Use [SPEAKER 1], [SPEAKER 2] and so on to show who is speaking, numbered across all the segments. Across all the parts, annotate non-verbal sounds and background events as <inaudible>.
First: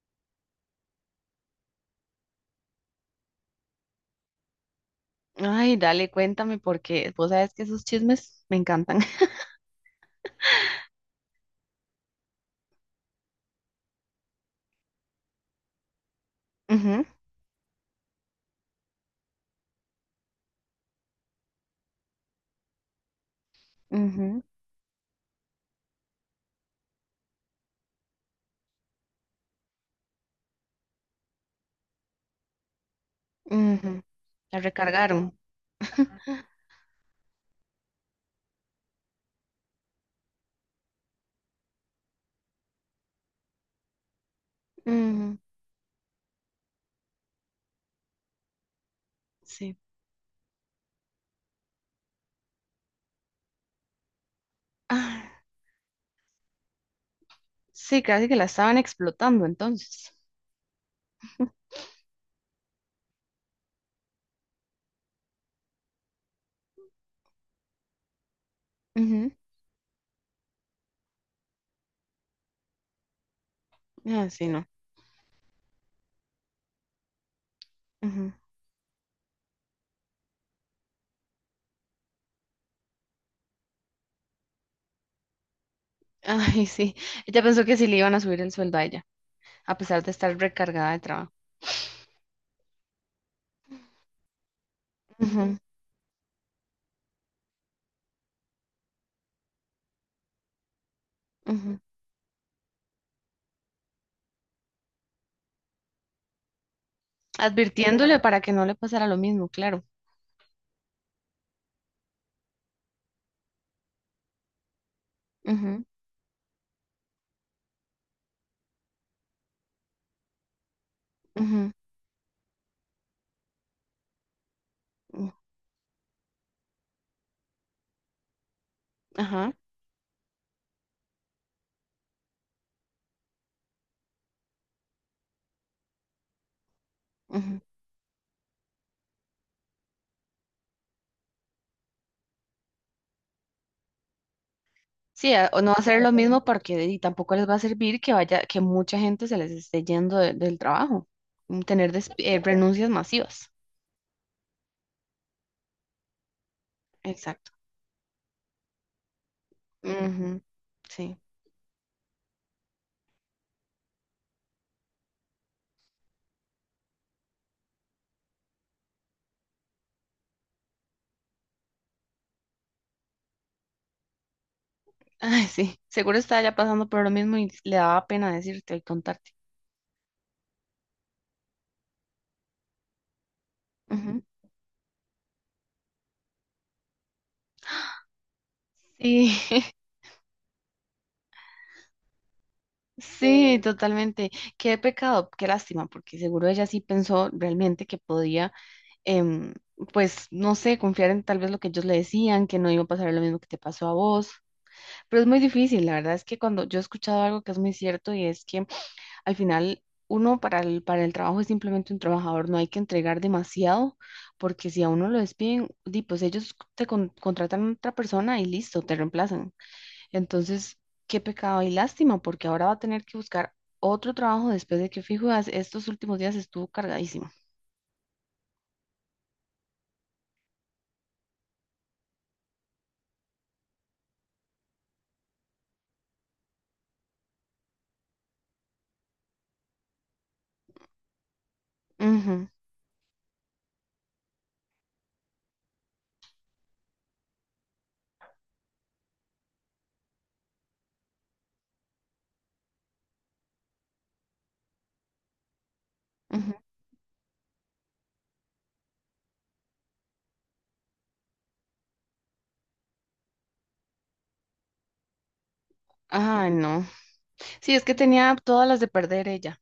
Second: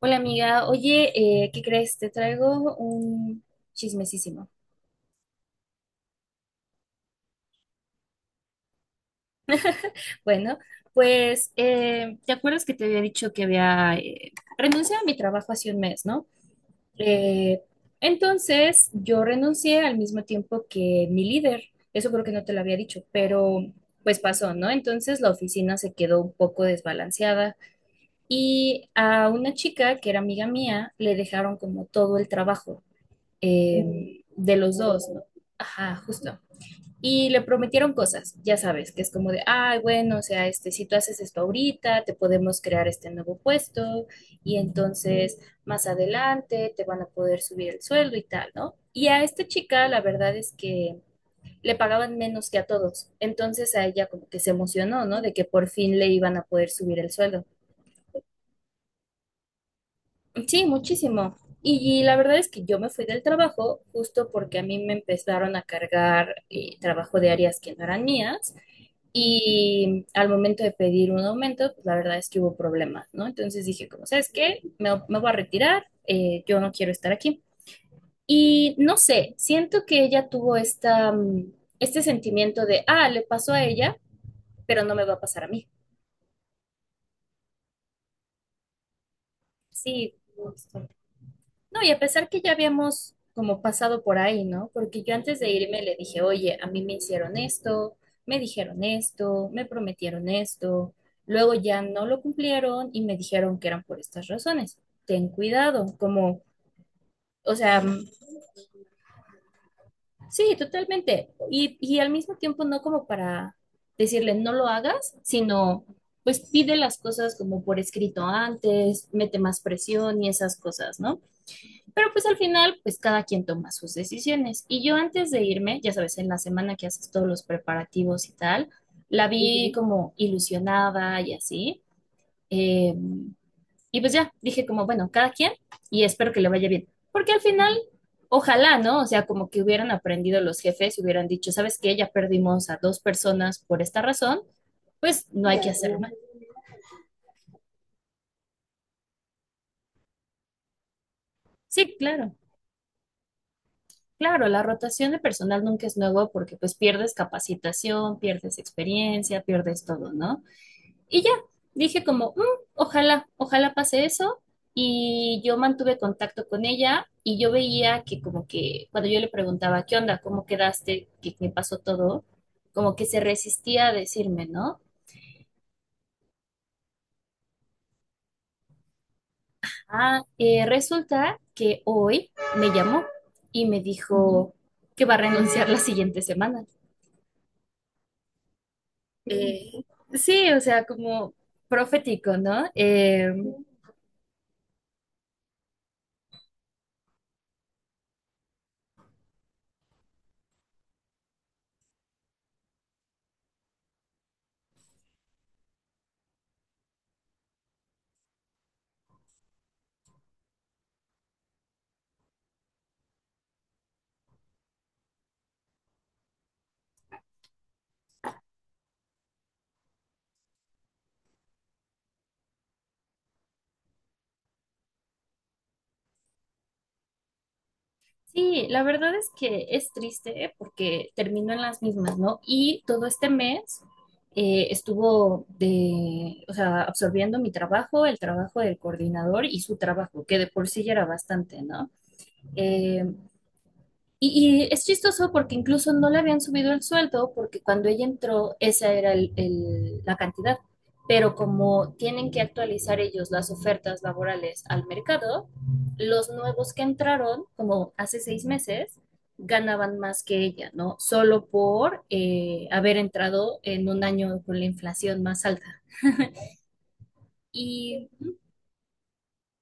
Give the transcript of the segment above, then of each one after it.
[SPEAKER 1] Hola amiga, oye, ¿qué crees? Te traigo un chismesísimo.
[SPEAKER 2] Ay, dale, cuéntame, porque vos sabes que esos chismes me encantan.
[SPEAKER 1] Bueno, pues, ¿te acuerdas que te había dicho que había renunciado a mi trabajo hace un mes, ¿no?
[SPEAKER 2] <laughs> Ujú,
[SPEAKER 1] Eh, entonces, yo renuncié al mismo tiempo que mi líder. Eso creo que no te lo había dicho, pero pues
[SPEAKER 2] ujú,
[SPEAKER 1] pasó, ¿no? Entonces la oficina se quedó un poco desbalanceada y a una chica que era amiga mía le dejaron como todo el trabajo
[SPEAKER 2] ujú.
[SPEAKER 1] de
[SPEAKER 2] La
[SPEAKER 1] los dos, ¿no?
[SPEAKER 2] recargaron.
[SPEAKER 1] Ajá, justo. Y le prometieron cosas, ya sabes, que es como de, ay, bueno, o sea, este, si tú haces esto ahorita, te podemos crear este nuevo puesto y
[SPEAKER 2] Ujú,
[SPEAKER 1] entonces más adelante te van a poder subir el sueldo y tal, ¿no? Y a esta
[SPEAKER 2] sí.
[SPEAKER 1] chica la verdad es que le pagaban menos que a todos, entonces a ella como que se emocionó, ¿no? De
[SPEAKER 2] Ah,
[SPEAKER 1] que por fin le iban a poder subir el sueldo.
[SPEAKER 2] sí, casi que la estaban explotando entonces.
[SPEAKER 1] Sí, muchísimo. Y la verdad es que yo me fui del trabajo justo porque a mí me empezaron a cargar trabajo de áreas que no eran mías.
[SPEAKER 2] Ujú.
[SPEAKER 1] Y al momento de pedir un aumento, pues la verdad es que hubo problemas, ¿no? Entonces dije, como,
[SPEAKER 2] Ah,
[SPEAKER 1] ¿sabes
[SPEAKER 2] sí,
[SPEAKER 1] qué?
[SPEAKER 2] no.
[SPEAKER 1] Me voy a retirar, yo no quiero estar aquí.
[SPEAKER 2] Ujú.
[SPEAKER 1] Y no sé, siento que ella tuvo esta, este sentimiento de, ah, le pasó a ella, pero no me va a pasar a mí.
[SPEAKER 2] Ay, sí. Ella pensó que sí le iban a subir el sueldo a ella, a pesar de
[SPEAKER 1] Sí,
[SPEAKER 2] estar recargada de trabajo.
[SPEAKER 1] no, y a pesar que ya habíamos como pasado por ahí, ¿no? Porque yo antes de
[SPEAKER 2] Ujú,
[SPEAKER 1] irme le dije, oye, a mí me hicieron esto, me dijeron esto, me prometieron esto, luego
[SPEAKER 2] ujú.
[SPEAKER 1] ya no lo cumplieron y me dijeron que eran por estas razones. Ten cuidado, como, o sea,
[SPEAKER 2] Advirtiéndole para que no le pasara lo mismo, claro.
[SPEAKER 1] sí, totalmente. Y al mismo tiempo no como para decirle no lo hagas, sino
[SPEAKER 2] Ujú,
[SPEAKER 1] pues pide las cosas como por escrito antes, mete más presión y esas cosas, ¿no?
[SPEAKER 2] ujú,
[SPEAKER 1] Pero pues al final, pues cada quien toma sus decisiones. Y yo antes
[SPEAKER 2] ujú.
[SPEAKER 1] de irme, ya sabes, en la semana que haces todos los preparativos y tal, la
[SPEAKER 2] Ajá.
[SPEAKER 1] vi como ilusionada y así. eh, y pues ya, dije como, bueno, cada quien, y espero que le vaya bien. Porque al
[SPEAKER 2] Ujú.
[SPEAKER 1] final, ojalá, ¿no? O sea, como que hubieran aprendido los jefes, hubieran dicho, ¿sabes qué? Ya perdimos a dos personas por esta razón, pues
[SPEAKER 2] Sí,
[SPEAKER 1] no
[SPEAKER 2] a-
[SPEAKER 1] hay
[SPEAKER 2] o
[SPEAKER 1] que
[SPEAKER 2] no
[SPEAKER 1] hacer
[SPEAKER 2] hacer
[SPEAKER 1] más.
[SPEAKER 2] lo mismo porque y tampoco les va a servir que vaya, que mucha gente se les esté yendo de- del trabajo, mm, tener
[SPEAKER 1] Sí,
[SPEAKER 2] desp-
[SPEAKER 1] claro.
[SPEAKER 2] renuncias masivas.
[SPEAKER 1] Claro, la rotación de personal nunca es nuevo porque pues pierdes
[SPEAKER 2] Exacto.
[SPEAKER 1] capacitación, pierdes experiencia, pierdes todo, ¿no?
[SPEAKER 2] Ujú, sí.
[SPEAKER 1] Y ya, dije como, "Mm, ojalá, ojalá pase eso". Y yo mantuve contacto con ella y yo veía que como que cuando yo le preguntaba, ¿qué onda? ¿Cómo quedaste? ¿Qué pasó todo? Como que se resistía a decirme, ¿no?
[SPEAKER 2] <laughs> Ay, sí. Seguro estaba ya pasando por lo mismo y le daba pena decirte y contarte.
[SPEAKER 1] Ah, resulta que hoy me llamó y me
[SPEAKER 2] Ujú.
[SPEAKER 1] dijo que va a renunciar la siguiente semana.
[SPEAKER 2] Sí, <laughs> sí,
[SPEAKER 1] Eh, sí, o sea, como profético, ¿no?
[SPEAKER 2] sí, totalmente. Qué pecado, qué lástima, porque seguro ella sí pensó realmente que podía, em, pues, no sé, confiar en tal vez lo que ellos le decían, que no iba a pasar lo mismo que te pasó a vos. Pero es muy difícil, la verdad es que cuando yo he escuchado algo que es muy cierto y es que al final uno para el trabajo es simplemente un trabajador, no hay que entregar demasiado, porque si a uno lo despiden, di, pues ellos te con- contratan a otra persona y listo, te reemplazan. Entonces, qué pecado y lástima, porque ahora va a tener que buscar otro trabajo después de que fijo, as- estos últimos días estuvo cargadísimo.
[SPEAKER 1] Sí, la verdad es que es triste porque terminó en las mismas, ¿no? Y todo este mes estuvo de, o sea, absorbiendo mi trabajo, el trabajo del coordinador y su trabajo, que de por sí ya era bastante, ¿no?
[SPEAKER 2] Ujú,
[SPEAKER 1] Eh, y es chistoso porque incluso no le habían subido el sueldo porque cuando ella entró esa era la cantidad. Pero como tienen que actualizar ellos las ofertas laborales al mercado, los
[SPEAKER 2] ujú.
[SPEAKER 1] nuevos que entraron, como hace 6 meses, ganaban más que ella, ¿no? Solo por haber entrado en un año con la inflación más alta.
[SPEAKER 2] Ay, no. Sí, es que
[SPEAKER 1] Y
[SPEAKER 2] tenía todas las de perder ella,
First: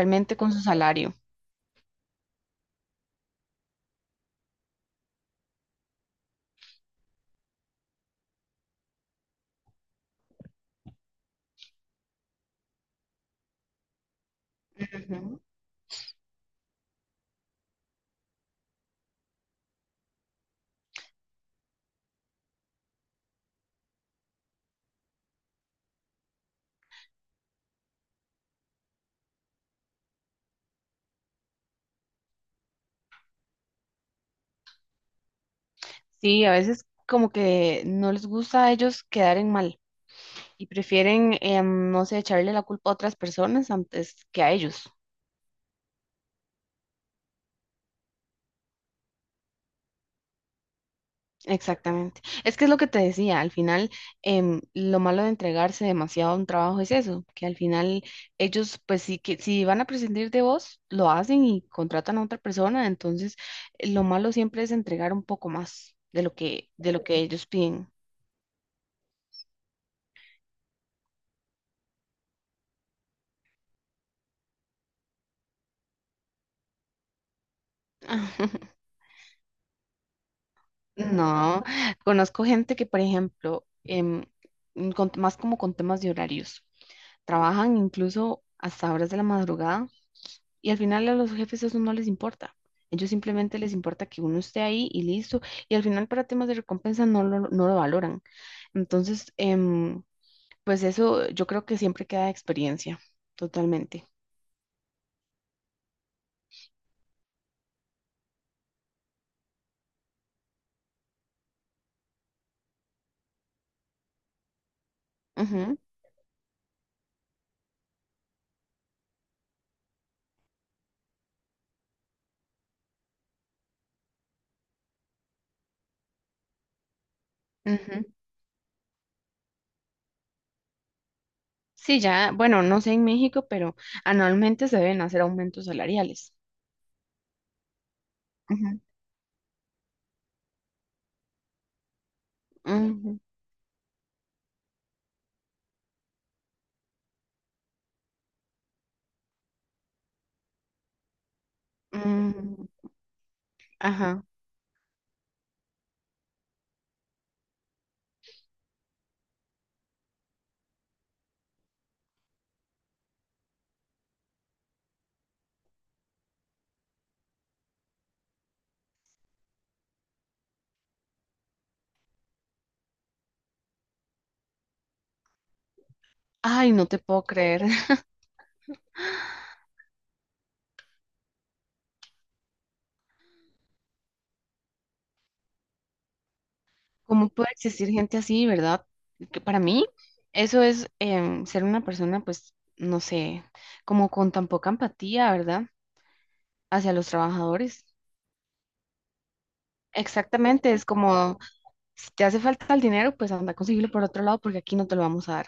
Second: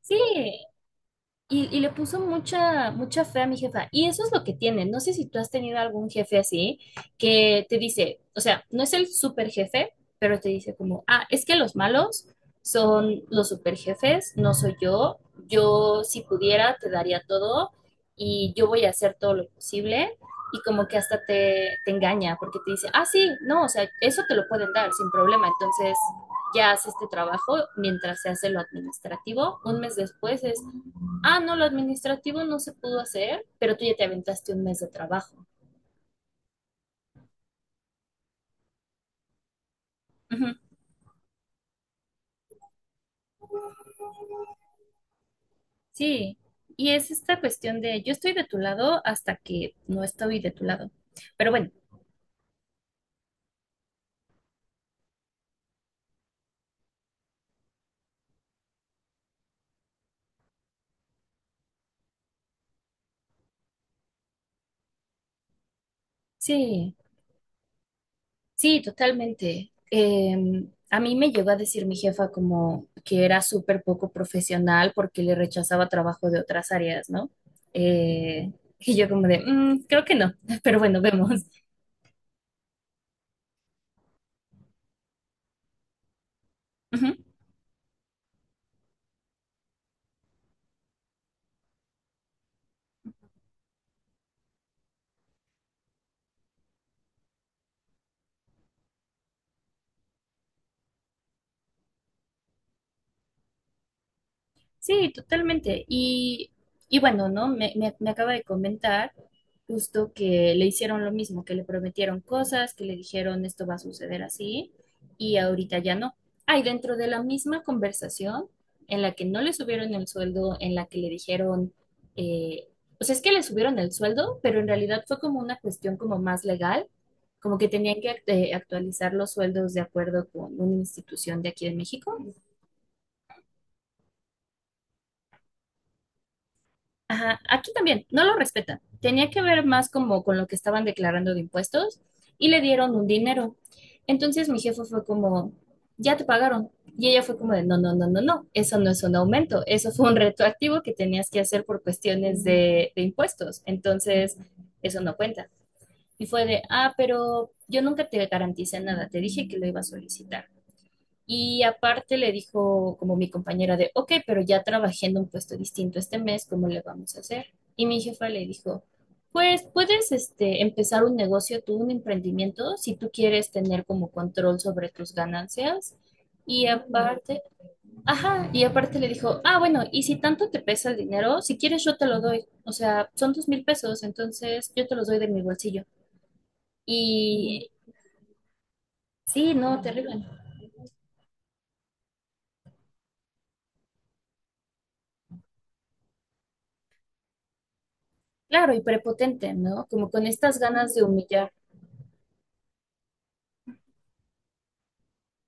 [SPEAKER 1] sí,
[SPEAKER 2] con su salario.
[SPEAKER 1] y le puso mucha, mucha fe a mi jefa. Y eso es lo que tiene. No sé si tú has tenido algún jefe así que te dice, o sea, no es el super jefe, pero te dice como, ah, es que los malos son los super jefes, no soy yo.
[SPEAKER 2] Ujú.
[SPEAKER 1] Yo, si pudiera, te daría todo y yo voy a hacer todo lo posible. Y como que hasta te engaña porque te dice, ah, sí, no, o sea, eso te lo pueden dar sin problema. Entonces, ya hace este trabajo mientras se hace lo administrativo. Un mes después es: ah, no, lo administrativo no se pudo hacer, pero tú ya te aventaste un mes de trabajo.
[SPEAKER 2] Sí, a veces como que no les gusta a ellos quedar en mal
[SPEAKER 1] Ujú.
[SPEAKER 2] y prefieren, no sé, echarle la culpa a otras personas antes que a ellos.
[SPEAKER 1] Sí, y es esta cuestión de yo estoy de tu lado hasta que no estoy de tu lado. Pero bueno,
[SPEAKER 2] Exactamente. Es que es lo que te decía, al final lo malo de entregarse demasiado a un trabajo es eso, que al final ellos pues sí que si van a prescindir de vos, lo hacen y contratan a otra persona, entonces lo malo siempre es entregar un poco más de
[SPEAKER 1] sí,
[SPEAKER 2] lo que ellos piden.
[SPEAKER 1] sí, totalmente. A mí me llegó a decir mi jefa como que era súper poco profesional porque le rechazaba trabajo de otras áreas, ¿no? Eh,
[SPEAKER 2] <laughs>
[SPEAKER 1] y yo como de, "Mm, creo que no", <laughs> pero bueno, vemos.
[SPEAKER 2] No, conozco gente que, por ejemplo, con- más como con temas de horarios, trabajan incluso hasta horas de la madrugada y al final a los jefes eso no les importa. Ellos simplemente les importa que uno esté ahí y listo. Y al final para temas de recompensa no lo valoran. Entonces, pues eso yo creo que siempre queda de experiencia, totalmente.
[SPEAKER 1] Sí, totalmente. Y bueno, ¿no? Me acaba de comentar justo que le hicieron lo mismo, que le prometieron cosas, que le dijeron esto va a suceder así y ahorita ya no. Hay dentro de la misma conversación en la que no le subieron el sueldo, en la que le dijeron, eh, o sea, es que le subieron el sueldo, pero en realidad fue como una cuestión como más legal, como que
[SPEAKER 2] Ujú, ujú.
[SPEAKER 1] tenían que actualizar los sueldos de acuerdo con una institución de aquí de
[SPEAKER 2] Sí,
[SPEAKER 1] México.
[SPEAKER 2] ya, bueno, no sé en México, pero anualmente se deben hacer aumentos salariales.
[SPEAKER 1] Ajá, aquí también, no lo respetan.
[SPEAKER 2] Ujú,
[SPEAKER 1] Tenía que ver más como con lo que estaban declarando de impuestos y le dieron un
[SPEAKER 2] ujú.
[SPEAKER 1] dinero. Entonces mi jefe fue como, ya te pagaron. Y ella fue como de, no, no, no, no, no, eso no es un aumento, eso fue un retroactivo que tenías que hacer por cuestiones
[SPEAKER 2] Mm,
[SPEAKER 1] de impuestos.
[SPEAKER 2] ajá.
[SPEAKER 1] Entonces, eso no cuenta. Y fue de, ah, pero yo nunca te garanticé nada, te dije que lo iba a solicitar. Y aparte le dijo como mi compañera de, ok, pero ya trabajé en un puesto distinto este mes, ¿cómo le vamos a hacer? Y mi jefa le dijo, pues puedes este, empezar un negocio, tú, un emprendimiento, si tú quieres tener como control sobre tus ganancias. Y
[SPEAKER 2] Ay, no te puedo
[SPEAKER 1] aparte,
[SPEAKER 2] creer. <laughs>
[SPEAKER 1] ajá, y aparte le dijo, ah, bueno, y si tanto te pesa el dinero, si quieres yo te lo doy. O sea, son 2,000 pesos, entonces yo te los doy de mi bolsillo.
[SPEAKER 2] ¿Cómo puede
[SPEAKER 1] Y
[SPEAKER 2] existir gente así, verdad? Que
[SPEAKER 1] sí,
[SPEAKER 2] para
[SPEAKER 1] no,
[SPEAKER 2] mí,
[SPEAKER 1] terrible.
[SPEAKER 2] eso es ser una persona, pues, no sé, como con tan poca empatía, ¿verdad? Hacia los trabajadores.
[SPEAKER 1] Claro, y prepotente, ¿no? Como con estas
[SPEAKER 2] Exactamente, es
[SPEAKER 1] ganas de
[SPEAKER 2] como,
[SPEAKER 1] humillar.
[SPEAKER 2] si te hace falta el dinero, pues anda a conseguirlo por otro lado porque aquí no te lo vamos a dar.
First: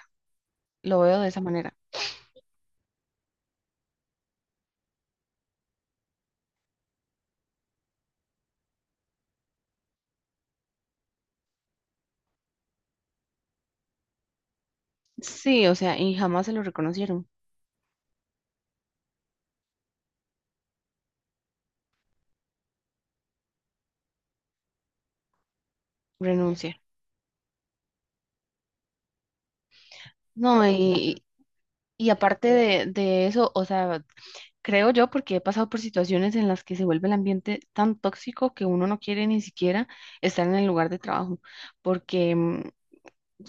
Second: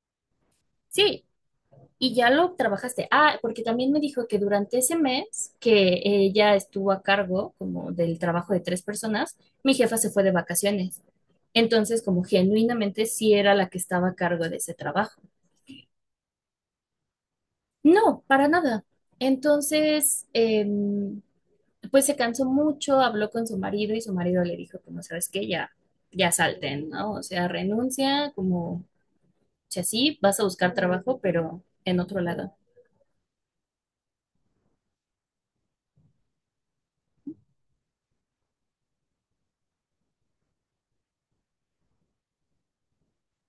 [SPEAKER 2] Lo veo
[SPEAKER 1] Sí,
[SPEAKER 2] de esa manera.
[SPEAKER 1] y ya lo trabajaste. Ah, porque también me dijo que durante ese mes que ella estuvo a cargo como del trabajo de 3 personas, mi jefa se fue de vacaciones. Entonces, como genuinamente sí era la que estaba a cargo de ese trabajo.
[SPEAKER 2] Sí, o sea, y jamás se lo reconocieron.
[SPEAKER 1] No, para nada. Entonces, pues se cansó mucho, habló con su marido y su marido le dijo, como, ¿sabes qué? Ya, ya
[SPEAKER 2] Renuncia.
[SPEAKER 1] salten, ¿no? O sea, renuncia, como sea, sí, vas a
[SPEAKER 2] No,
[SPEAKER 1] buscar trabajo, pero en
[SPEAKER 2] y
[SPEAKER 1] otro
[SPEAKER 2] aparte
[SPEAKER 1] lado.
[SPEAKER 2] de eso, o sea, creo yo, porque he pasado por situaciones en las que se vuelve el ambiente tan tóxico que uno no quiere ni siquiera estar en el lugar de trabajo. Porque, mm,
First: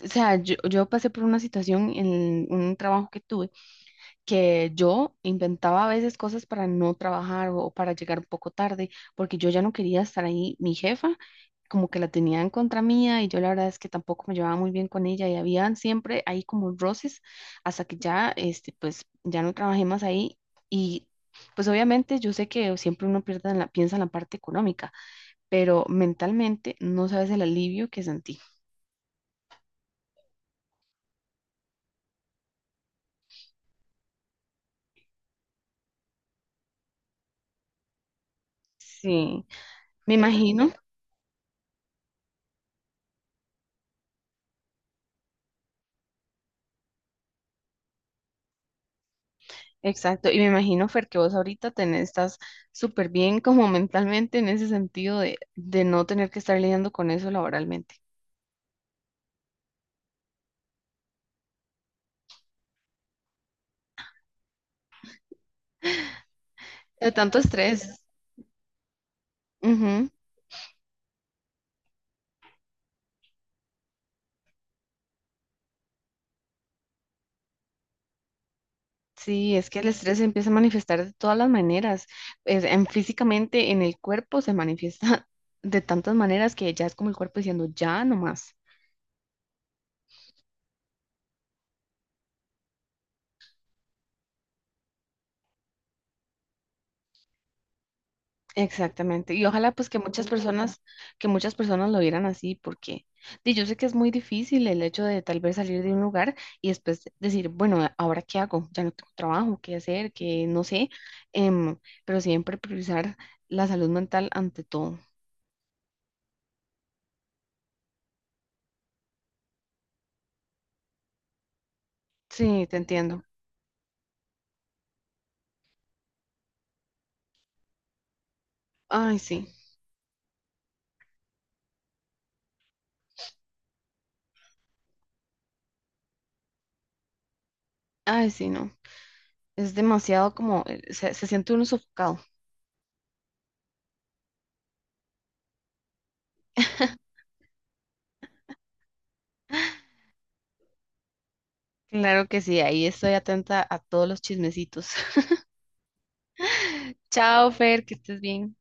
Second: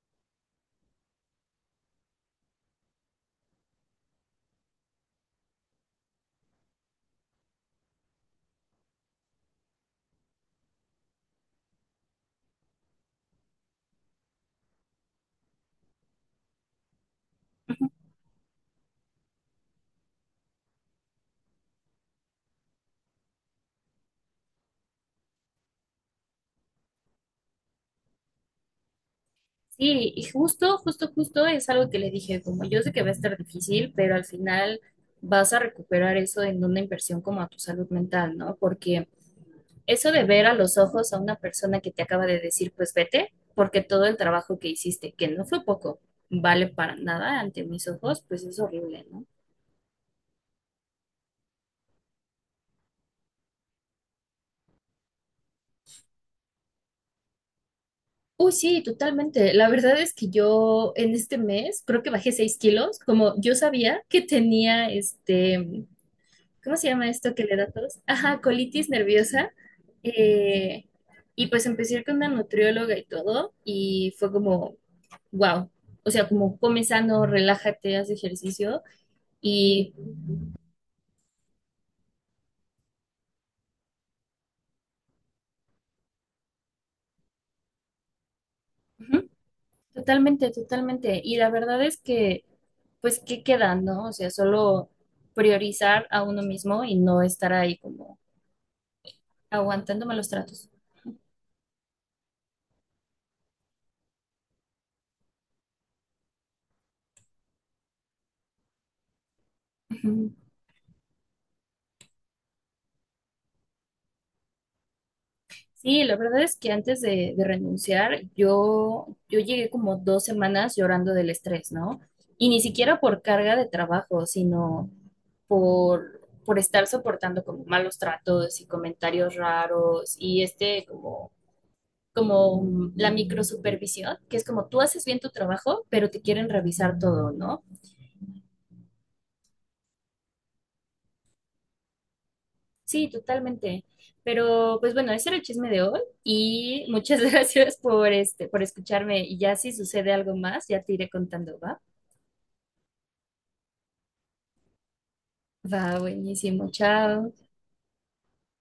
[SPEAKER 2] o sea, yo pasé por una situación en un trabajo que tuve que yo inventaba a veces cosas para no trabajar o para llegar un poco tarde, porque yo ya no quería estar ahí. Mi jefa como que la tenía en contra mía y yo la verdad es que tampoco me llevaba muy bien con ella y habían siempre ahí como roces hasta
[SPEAKER 1] Ujú.
[SPEAKER 2] que ya, este, pues ya no trabajé más ahí y pues obviamente yo sé que siempre uno pierde en la, piensa en la parte económica, pero mentalmente no sabes el alivio que sentí.
[SPEAKER 1] Sí, y justo, justo, justo es algo que le dije, como yo sé que va a estar difícil, pero al final vas a recuperar eso en una inversión como a tu salud mental, ¿no? Porque
[SPEAKER 2] Sí,
[SPEAKER 1] eso
[SPEAKER 2] me
[SPEAKER 1] de ver a
[SPEAKER 2] imagino.
[SPEAKER 1] los ojos a una persona que te acaba de decir, pues vete, porque todo el trabajo que hiciste, que no fue poco, vale para nada ante mis ojos, pues es horrible, ¿no?
[SPEAKER 2] Exacto, y me imagino, Fer, que vos ahorita tenés, estás súper bien como mentalmente en ese sentido de no tener que estar lidiando con eso laboralmente.
[SPEAKER 1] Uy, sí, totalmente. La verdad es que yo en este mes creo que bajé 6 kilos, como yo sabía que tenía este, ¿cómo se llama
[SPEAKER 2] De
[SPEAKER 1] esto
[SPEAKER 2] tanto
[SPEAKER 1] que le da a
[SPEAKER 2] estrés.
[SPEAKER 1] todos? Ajá, colitis nerviosa.
[SPEAKER 2] Ujú.
[SPEAKER 1] Eh, y pues empecé a ir con una nutrióloga y todo, y fue como, wow. O sea, como come sano, relájate, haz ejercicio.
[SPEAKER 2] Sí, es que el
[SPEAKER 1] Y
[SPEAKER 2] estrés se empieza a manifestar de todas las maneras. Es- en, físicamente en el cuerpo se manifiesta <laughs> de tantas maneras que ya es como el cuerpo diciendo, ya no más.
[SPEAKER 1] ujú, totalmente, totalmente. Y la verdad es que, pues, ¿qué queda, no? O sea, solo priorizar a uno mismo y no estar ahí como
[SPEAKER 2] Exactamente. Y ojalá pues
[SPEAKER 1] aguantándome los tratos.
[SPEAKER 2] que muchas personas lo vieran así, porque di, yo sé que es muy difícil el hecho de tal vez salir de un lugar y después decir, bueno, ¿a- ¿ahora qué hago? Ya no tengo trabajo, qué hacer,
[SPEAKER 1] Ujú.
[SPEAKER 2] qué no sé, em, pero siempre priorizar la salud mental ante todo.
[SPEAKER 1] Sí, la verdad es que antes de renunciar, yo llegué como 2 semanas llorando del estrés, ¿no? Y ni
[SPEAKER 2] Sí, te
[SPEAKER 1] siquiera por
[SPEAKER 2] entiendo.
[SPEAKER 1] carga de trabajo, sino por estar soportando como malos tratos y
[SPEAKER 2] Ay,
[SPEAKER 1] comentarios
[SPEAKER 2] sí,
[SPEAKER 1] raros y este como, la microsupervisión, que es como tú haces bien tu trabajo, pero te quieren revisar todo, ¿no?
[SPEAKER 2] ay, sí, no. Es demasiado como, se, se siente uno sofocado.
[SPEAKER 1] Sí, totalmente. Pero pues bueno, ese era el chisme de hoy y
[SPEAKER 2] <laughs>
[SPEAKER 1] muchas <laughs> gracias por este, por escucharme. Y ya si sucede algo más, ya te iré contando, ¿va?
[SPEAKER 2] Claro que sí, ahí estoy atenta a todos los chismecitos. <laughs>
[SPEAKER 1] Va, buenísimo. Chao.
[SPEAKER 2] Chao, Fer, que estés bien.